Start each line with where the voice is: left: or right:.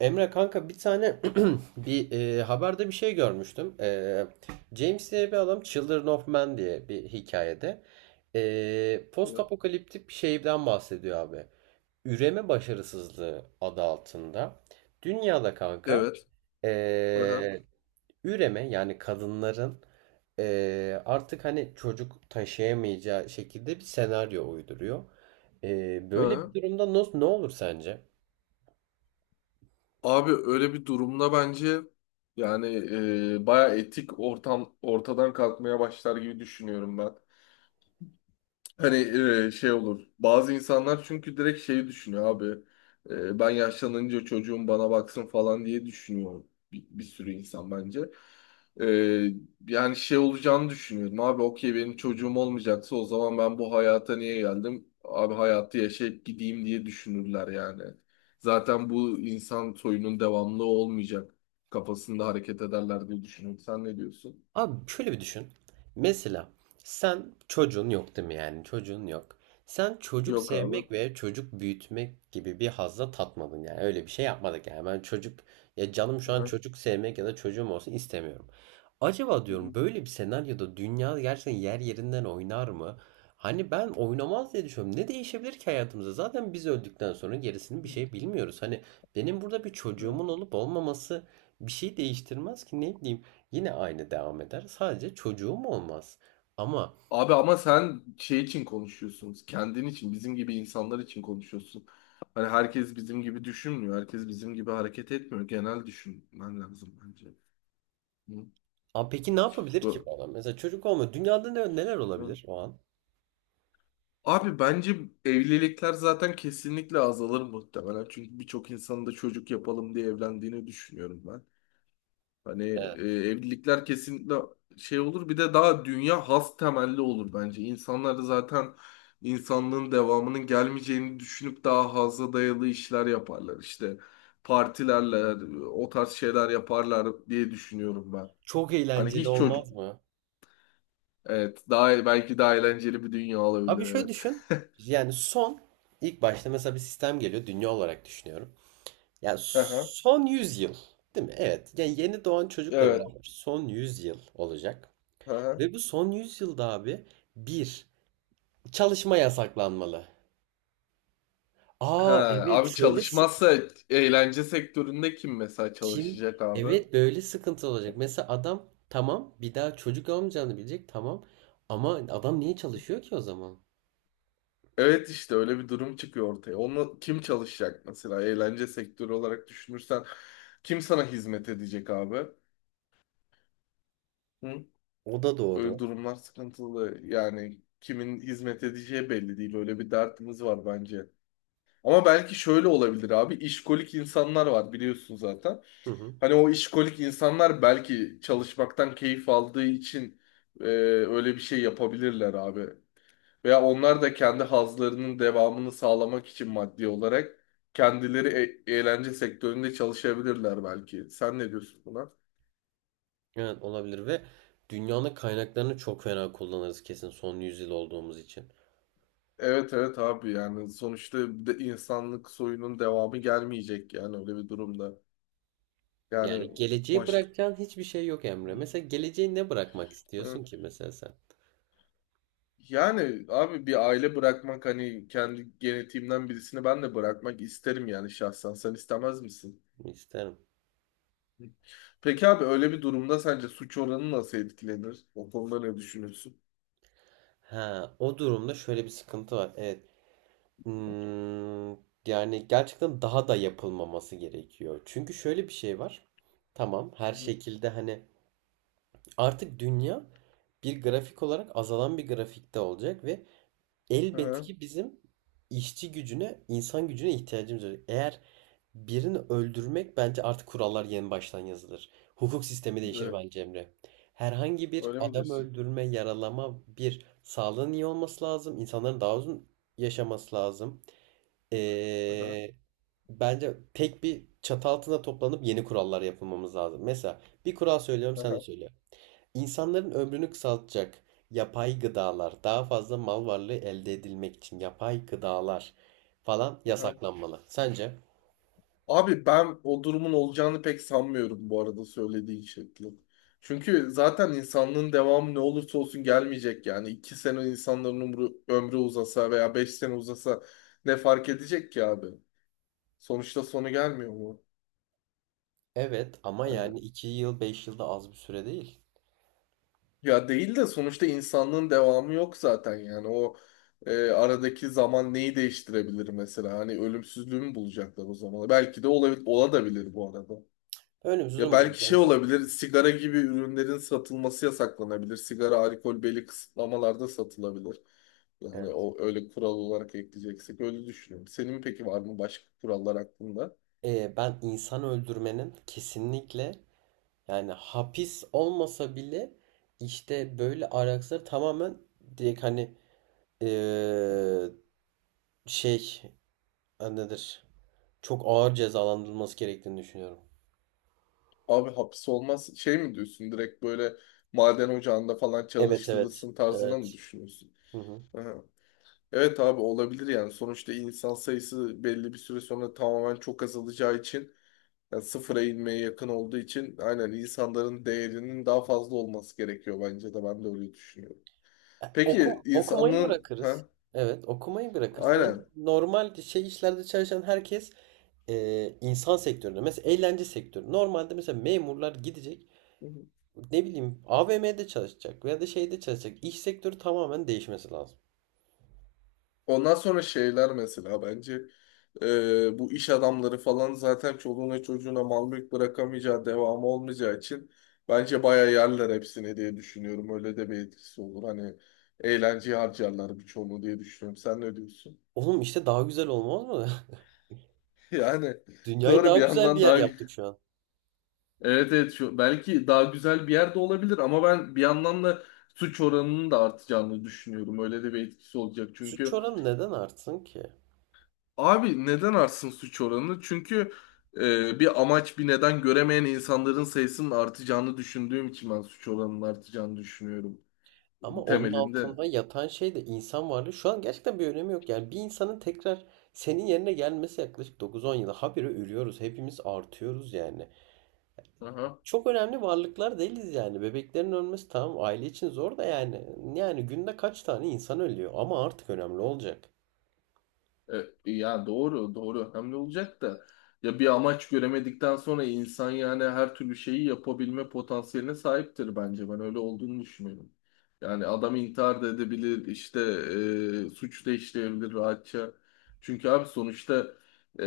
right: Emre kanka bir tane bir haberde bir şey görmüştüm. James diye bir adam Children of Men diye bir hikayede post
left: Evet.
right: apokaliptik bir şeyden bahsediyor abi. Üreme başarısızlığı adı altında. Dünyada kanka
left: Evet. Aha.
right: e, üreme yani kadınların artık hani çocuk taşıyamayacağı şekilde bir senaryo uyduruyor. Böyle
left: Aha.
right: bir durumda nasıl ne olur sence?
left: Abi öyle bir durumda bence yani baya etik ortam ortadan kalkmaya başlar gibi düşünüyorum ben. Hani şey olur. Bazı insanlar çünkü direkt şeyi düşünüyor abi. Ben yaşlanınca çocuğum bana baksın falan diye düşünüyor bir sürü insan bence. E, Yani şey olacağını düşünüyordum. Abi okey benim çocuğum olmayacaksa o zaman ben bu hayata niye geldim? Abi hayatı yaşayıp gideyim diye düşünürler yani. Zaten bu insan soyunun devamlı olmayacak kafasında hareket ederler diye düşünüyorum. Sen ne diyorsun?
right: Abi şöyle bir düşün. Mesela sen çocuğun yok değil mi, yani çocuğun yok. Sen çocuk
left: Yok abi.
right: sevmek ve çocuk büyütmek gibi bir hazla tatmadın, yani öyle bir şey yapmadık yani ben çocuk ya canım şu an
left: Aha.
right: çocuk sevmek ya da çocuğum olsun istemiyorum. Acaba
left: Hı
right: diyorum,
left: hı.
right: böyle bir senaryoda dünya gerçekten yer yerinden oynar mı? Hani ben oynamaz diye düşünüyorum. Ne değişebilir ki hayatımızda? Zaten biz öldükten sonra gerisini bir şey bilmiyoruz. Hani benim burada bir
left: Hı.
right: çocuğumun olup olmaması bir şey değiştirmez ki, ne bileyim. Yine aynı devam eder. Sadece çocuğum olmaz. Ama
left: Abi ama sen şey için konuşuyorsun. Kendin için, bizim gibi insanlar için konuşuyorsun. Hani herkes bizim gibi düşünmüyor. Herkes bizim gibi hareket etmiyor. Genel düşünmen lazım bence. Hı?
right: peki ne yapabilir ki
left: Bu.
right: bu adam? Mesela çocuk olma. Dünyada ne, neler
left: Hı.
right: olabilir o an?
left: Abi bence evlilikler zaten kesinlikle azalır muhtemelen. Çünkü birçok insanın da çocuk yapalım diye evlendiğini düşünüyorum ben. Hani
right: Evet.
left: evlilikler kesinlikle şey olur. Bir de daha dünya has temelli olur bence. İnsanlar da zaten insanlığın devamının gelmeyeceğini düşünüp daha haza dayalı işler yaparlar. İşte partilerle o tarz şeyler yaparlar diye düşünüyorum ben.
right: Çok
left: Hani
right: eğlenceli
left: hiç çocuk.
right: olmaz mı?
left: Evet. Daha belki daha eğlenceli bir dünya olabilir.
right: Abi şöyle
left: Evet.
right: düşün. Yani son ilk başta mesela bir sistem geliyor. Dünya olarak düşünüyorum. Yani
left: Aha,
right: son 100 yıl. Değil mi? Evet. Yani yeni doğan çocukla
left: evet.
right: beraber son 100 yıl olacak.
left: Aha.
right: Ve bu son 100 yılda abi bir çalışma yasaklanmalı. Aa
left: Ha,
right: evet
left: abi
right: şöyle
left: çalışmazsa eğlence sektöründe kim mesela
right: kim?
left: çalışacak abi?
right: Evet, böyle sıkıntı olacak. Mesela adam tamam, bir daha çocuk olmayacağını bilecek, tamam. Ama adam niye çalışıyor ki o zaman?
left: Evet işte öyle bir durum çıkıyor ortaya. Onu kim çalışacak mesela eğlence sektörü olarak düşünürsen kim sana hizmet edecek abi? Hı?
right: O da
left: Öyle
right: doğru.
left: durumlar sıkıntılı. Yani kimin hizmet edeceği belli değil. Öyle bir dertimiz var bence. Ama belki şöyle olabilir abi. İşkolik insanlar var biliyorsun zaten.
right: Hı hı.
left: Hani o işkolik insanlar belki çalışmaktan keyif aldığı için öyle bir şey yapabilirler abi. Veya onlar da kendi hazlarının devamını sağlamak için maddi olarak kendileri eğlence sektöründe çalışabilirler belki. Sen ne diyorsun buna?
right: Evet olabilir ve dünyanın kaynaklarını çok fena kullanırız kesin, son yüzyıl olduğumuz için.
left: Evet, abi yani sonuçta de insanlık soyunun devamı gelmeyecek yani öyle bir durumda. Yani
right: Yani geleceği
left: başka.
right: bırakacağın hiçbir şey yok Emre. Mesela geleceği ne bırakmak
left: Hı.
right: istiyorsun ki mesela sen?
left: Yani abi bir aile bırakmak hani kendi genetiğimden birisini ben de bırakmak isterim yani şahsen. Sen istemez misin?
right: İsterim.
left: Peki abi öyle bir durumda sence suç oranı nasıl etkilenir? O konuda ne düşünüyorsun?
right: Ha, o durumda şöyle bir sıkıntı var. Evet. Hmm, yani gerçekten daha da yapılmaması gerekiyor. Çünkü şöyle bir şey var. Tamam, her şekilde hani artık dünya bir grafik olarak azalan bir grafikte olacak ve elbet
left: Aha,
right: ki bizim işçi gücüne, insan gücüne ihtiyacımız olacak. Eğer birini öldürmek, bence artık kurallar yeni baştan yazılır. Hukuk sistemi değişir
left: evet.
right: bence Emre. Herhangi bir
left: Öyle mi
right: adam
left: diyorsun?
right: öldürme, yaralama, bir sağlığın iyi olması lazım, İnsanların daha uzun yaşaması lazım.
left: Aha,
right: Ee, bence tek bir çatı altında toplanıp yeni kurallar yapılmamız lazım. Mesela bir kural söylüyorum, sen de
left: aha,
right: söyle. İnsanların ömrünü kısaltacak yapay gıdalar, daha fazla mal varlığı elde edilmek için yapay gıdalar falan
left: aha.
right: yasaklanmalı. Sence?
left: Abi ben o durumun olacağını pek sanmıyorum bu arada söylediğin şekli. Çünkü zaten insanlığın devamı ne olursa olsun gelmeyecek yani. İki sene insanların ömrü uzasa veya beş sene uzasa ne fark edecek ki abi? Sonuçta sonu gelmiyor mu?
right: Evet ama
left: Hani,
right: yani 2 yıl 5 yılda az bir süre değil.
left: ya değil de sonuçta insanlığın devamı yok zaten yani. O aradaki zaman neyi değiştirebilir mesela? Hani ölümsüzlüğü mü bulacaklar o zaman? Belki de olabilir, ola da bilir bu arada.
right: Önümüzü
left: Ya belki şey
right: bulacağız. Ama.
left: olabilir, sigara gibi ürünlerin satılması yasaklanabilir. Sigara, alkol belli kısıtlamalarda satılabilir. Yani
right: Evet.
left: o öyle kural olarak ekleyeceksek öyle düşünüyorum. Senin peki var mı başka kurallar hakkında?
right: Ben insan öldürmenin kesinlikle yani hapis olmasa bile, işte böyle araçları tamamen direkt hani eee, şey nedir? Çok ağır cezalandırılması gerektiğini düşünüyorum.
left: Abi hapis olmaz şey mi diyorsun? Direkt böyle maden ocağında falan
right: Evet evet.
left: çalıştırılsın tarzına mı
right: Evet.
left: düşünüyorsun?
right: Hı hı.
left: Aha. Evet abi olabilir yani. Sonuçta insan sayısı belli bir süre sonra tamamen çok azalacağı için yani sıfıra inmeye yakın olduğu için aynen insanların değerinin daha fazla olması gerekiyor bence de ben de öyle düşünüyorum.
right: Ya,
left: Peki
right: okumayı
left: insanın
right: bırakırız.
left: ha
right: Evet, okumayı bırakırız. Bence
left: aynen.
right: normal şey işlerde çalışan herkes insan sektöründe, mesela eğlence sektörü. Normalde mesela memurlar gidecek, ne bileyim AVM'de çalışacak veya da şeyde çalışacak. İş sektörü tamamen değişmesi lazım.
left: Ondan sonra şeyler mesela bence bu iş adamları falan zaten çoluğuna çocuğuna mal mülk bırakamayacağı devamı olmayacağı için bence bayağı yerler hepsini diye düşünüyorum. Öyle de bir etkisi olur. Hani eğlenceye harcarlar birçoğunu diye düşünüyorum. Sen ne diyorsun?
right: Oğlum işte daha güzel olmaz mı?
left: Yani
right: Dünyayı
left: doğru
right: daha
left: bir
right: güzel bir
left: yandan
right: yer
left: daha.
right: yaptık şu an.
left: Evet, şu, belki daha güzel bir yerde olabilir ama ben bir yandan da suç oranının da artacağını düşünüyorum. Öyle de bir etkisi olacak.
right: Suç
left: Çünkü
right: oranı neden artsın ki?
left: abi neden artsın suç oranı? Çünkü bir amaç bir neden göremeyen insanların sayısının artacağını düşündüğüm için ben suç oranının artacağını düşünüyorum
right: Ama onun
left: temelinde.
right: altında yatan şey de insan varlığı. Şu an gerçekten bir önemi yok. Yani bir insanın tekrar senin yerine gelmesi yaklaşık dokuz on yıla. Habire ölüyoruz. Hepimiz artıyoruz yani.
left: Aha.
right: Çok önemli varlıklar değiliz yani. Bebeklerin ölmesi tamam, aile için zor da yani. Yani günde kaç tane insan ölüyor? Ama artık önemli olacak.
left: Ya doğru, doğru önemli olacak da ya bir amaç göremedikten sonra insan yani her türlü şeyi yapabilme potansiyeline sahiptir bence. Ben öyle olduğunu düşünüyorum. Yani adam intihar da edebilir, işte suç da işleyebilir rahatça. Çünkü abi sonuçta e,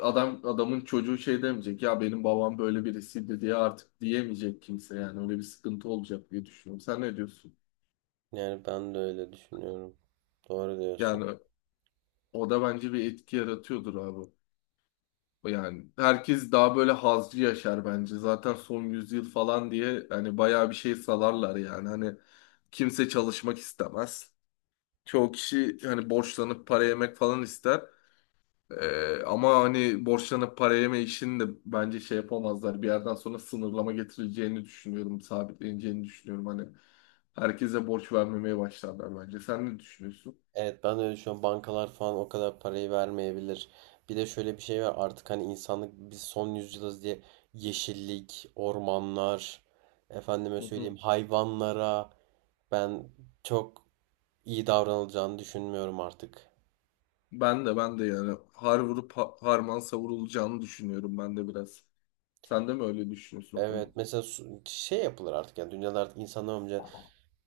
left: adam adamın çocuğu şey demeyecek ya benim babam böyle birisiydi diye artık diyemeyecek kimse yani öyle bir sıkıntı olacak diye düşünüyorum. Sen ne diyorsun?
right: Yani ben de öyle düşünüyorum. Doğru diyorsun.
left: Yani o da bence bir etki yaratıyordur abi. Yani herkes daha böyle hazcı yaşar bence. Zaten son yüzyıl falan diye hani bayağı bir şey salarlar yani. Hani kimse çalışmak istemez. Çoğu kişi hani borçlanıp para yemek falan ister. Ama hani borçlanıp para yeme işini de bence şey yapamazlar. Bir yerden sonra sınırlama getireceğini düşünüyorum. Sabitleneceğini düşünüyorum. Hani herkese borç vermemeye başlarlar bence. Sen ne düşünüyorsun?
right: Evet ben de öyle düşünüyorum. Bankalar falan o kadar parayı vermeyebilir. Bir de şöyle bir şey var, artık hani insanlık biz son yüzyılız diye yeşillik, ormanlar, efendime
left: Hı hı.
right: söyleyeyim hayvanlara ben çok iyi davranılacağını düşünmüyorum artık.
left: Ben de yani har vurup harman savurulacağını düşünüyorum ben de biraz. Sen de mi öyle düşünüyorsun o konuda?
right: Evet, mesela şey yapılır artık yani, dünyada artık insanlar önce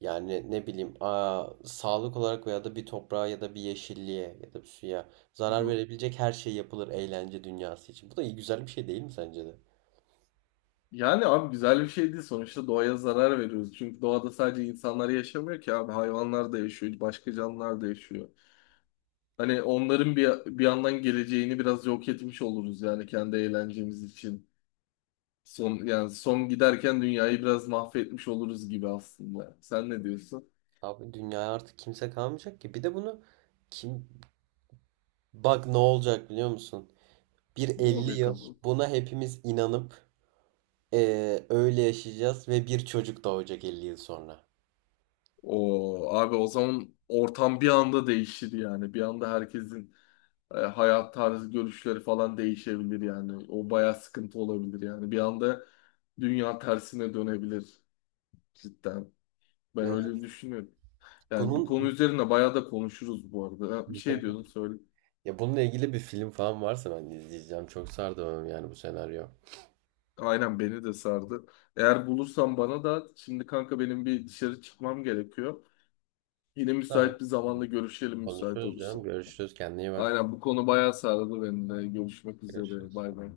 right: yani ne bileyim sağlık olarak veya da bir toprağa ya da bir yeşilliğe ya da bir suya
left: Hı
right: zarar
left: hı.
right: verebilecek her şey yapılır eğlence dünyası için. Bu da iyi güzel bir şey değil mi sence de?
left: Yani abi güzel bir şey değil sonuçta doğaya zarar veriyoruz. Çünkü doğada sadece insanlar yaşamıyor ki abi hayvanlar da yaşıyor, başka canlılar da yaşıyor. Hani onların bir yandan geleceğini biraz yok etmiş oluruz yani kendi eğlencemiz için. Son yani son giderken dünyayı biraz mahvetmiş oluruz gibi aslında. Sen ne diyorsun?
right: Abi dünyaya artık kimse kalmayacak ki. Bir de bunu kim bak ne olacak biliyor musun? Bir
left: Ne
right: 50
left: olacak
right: yıl
left: abi?
right: buna hepimiz inanıp öyle yaşayacağız ve bir çocuk doğacak 50 yıl sonra.
left: O abi o zaman ortam bir anda değişir yani. Bir anda herkesin hayat tarzı görüşleri falan değişebilir yani. O bayağı sıkıntı olabilir yani. Bir anda dünya tersine dönebilir cidden. Ben öyle
right: Evet.
left: düşünüyorum. Yani bu
right: Bunun
left: konu üzerine bayağı da konuşuruz bu arada. Ha, bir şey diyordum söyle.
right: ya bununla ilgili bir film falan varsa ben izleyeceğim. Çok sardı bana yani bu senaryo.
left: Aynen beni de sardı. Eğer bulursan bana da şimdi kanka benim bir dışarı çıkmam gerekiyor. Yine
right: Tamam.
left: müsait bir zamanda görüşelim müsait
right: Konuşuruz
left: olursa.
right: canım. Görüşürüz. Kendine iyi bak.
left: Aynen bu konu bayağı sardı beni de. Görüşmek üzere.
right: Görüşürüz.
left: Bay bay.